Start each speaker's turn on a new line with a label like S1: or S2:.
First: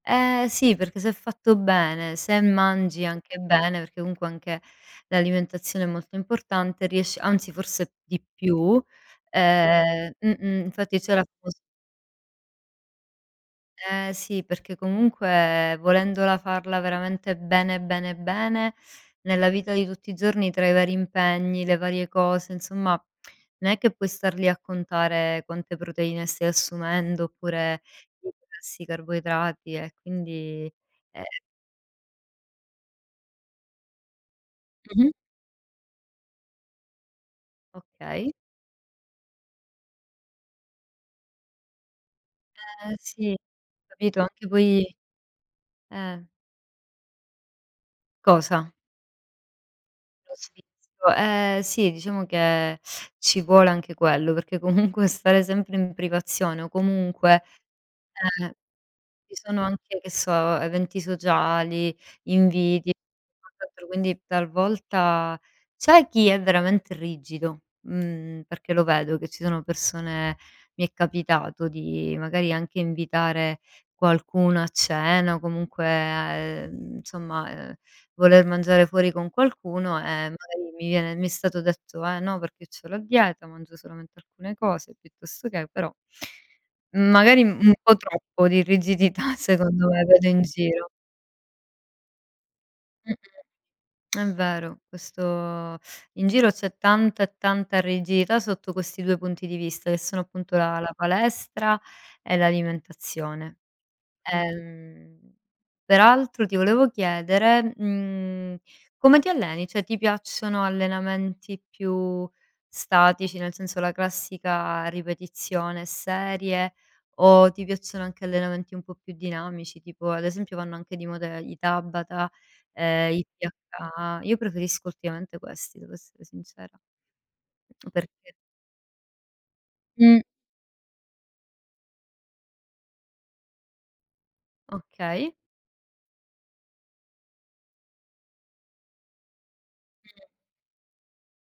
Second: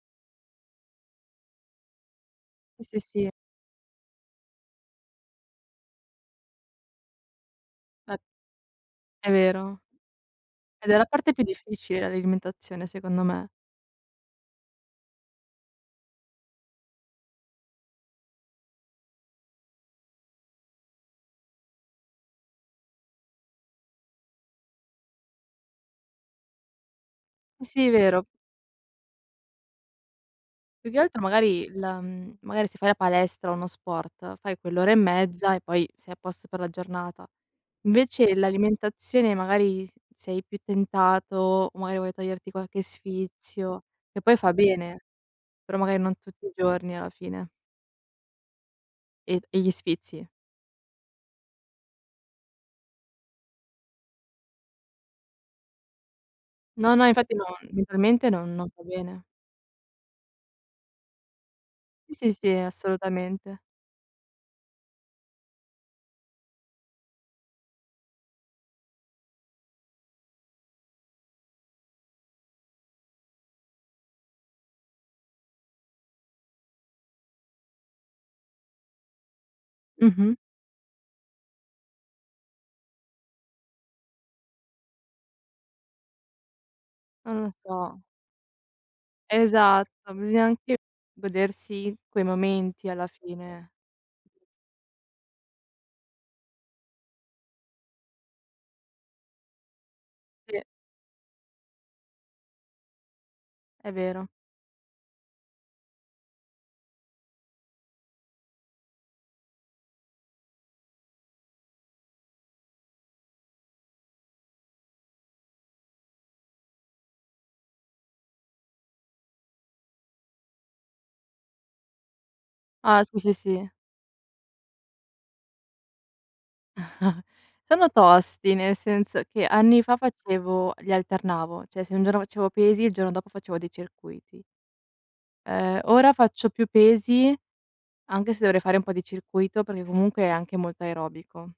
S1: Eh sì, perché se è fatto bene, se
S2: Sì, sì,
S1: mangi
S2: sì.
S1: anche bene, perché comunque anche l'alimentazione è molto importante riesci anzi forse
S2: È
S1: di più,
S2: è vero.
S1: ehm mh-mh,
S2: Ed è
S1: infatti
S2: la
S1: c'era.
S2: parte più
S1: [unintelligible]
S2: difficile l'alimentazione secondo me.
S1: Eh sì, perché comunque volendola farla veramente bene bene bene, nella vita di tutti i giorni tra i vari impegni, le varie cose, insomma non è che puoi star lì a contare quante proteine stai assumendo oppure
S2: Sì, è vero.
S1: grassi, carboidrati e quindi
S2: Più che altro
S1: eh
S2: magari la mhmm, magari se fai la palestra o uno sport fai quell'ora e
S1: Mh-mh.
S2: mezza e poi sei a posto per la giornata.
S1: Okay.
S2: Invece l'alimentazione magari sei più tentato, magari vuoi toglierti qualche
S1: Eh, sì,
S2: sfizio,
S1: capito?
S2: che poi
S1: Anche
S2: fa
S1: poi
S2: bene, però magari non
S1: eh.
S2: tutti i giorni alla fine.
S1: Cosa?
S2: E e gli sfizi.
S1: Lo sfizio, ehm, sì diciamo che ci vuole anche quello, perché comunque stare sempre in privazione o
S2: No, no, infatti no,
S1: comunque,
S2: mentalmente
S1: ehm,
S2: non non va bene.
S1: ci sono anche, che so, eventi sociali,
S2: Sì, sì, sì,
S1: inviti,
S2: assolutamente.
S1: [unintelligible] quindi talvolta c'è chi è veramente rigido, mh-mh, perché lo vedo che ci sono persone mi è capitato di magari anche invitare qualcuno a cena o comunque a ehm, somma, ehm, voler mangiare fuori con qualcuno, e
S2: Mh-mh.
S1: magari mi viene mi stato detto: "Eh no, perché c'ho la dieta, mangio solamente alcune cose piuttosto che" però.
S2: Non
S1: Magari
S2: lo
S1: u un po'
S2: so.
S1: troppo di rigidità secondo me
S2: Esatto,
S1: vedo in
S2: bisogna anche
S1: giro.
S2: godersi quei momenti alla
S1: Mh-mh.
S2: fine.
S1: È vero questo in giro c'è tanta e tanta rigidità sotto questi 2 punti di vista, che sono appunto
S2: Sì.
S1: la la palestra e l'alimentazione.
S2: È vero.
S1: Ehm peraltro ti volevo chiedere, mhmm, come ti alleni? Cioè ti piacciono allenamenti più statici, nel senso la classica ripetizione e serie, o ti piacciono anche allenamenti un po' più dinamici? Tipo ad esempio vanno anche di moda i Tabata,
S2: Ah
S1: ehm,
S2: sì,
S1: i
S2: sì, sì.
S1: PHA. Io preferisco ultimamente questi devo essere sincera. Mh,
S2: Sono
S1: oh perché
S2: tosti, nel senso che anni fa
S1: Mh.
S2: facevo li alternavo, cioè se un giorno facevo pesi, il giorno dopo facevo dei circuiti.
S1: Okay.
S2: Ehm, ora faccio più pesi anche se dovrei fare un po' di circuito, perché
S1: Mh.
S2: comunque è anche molto aerobico.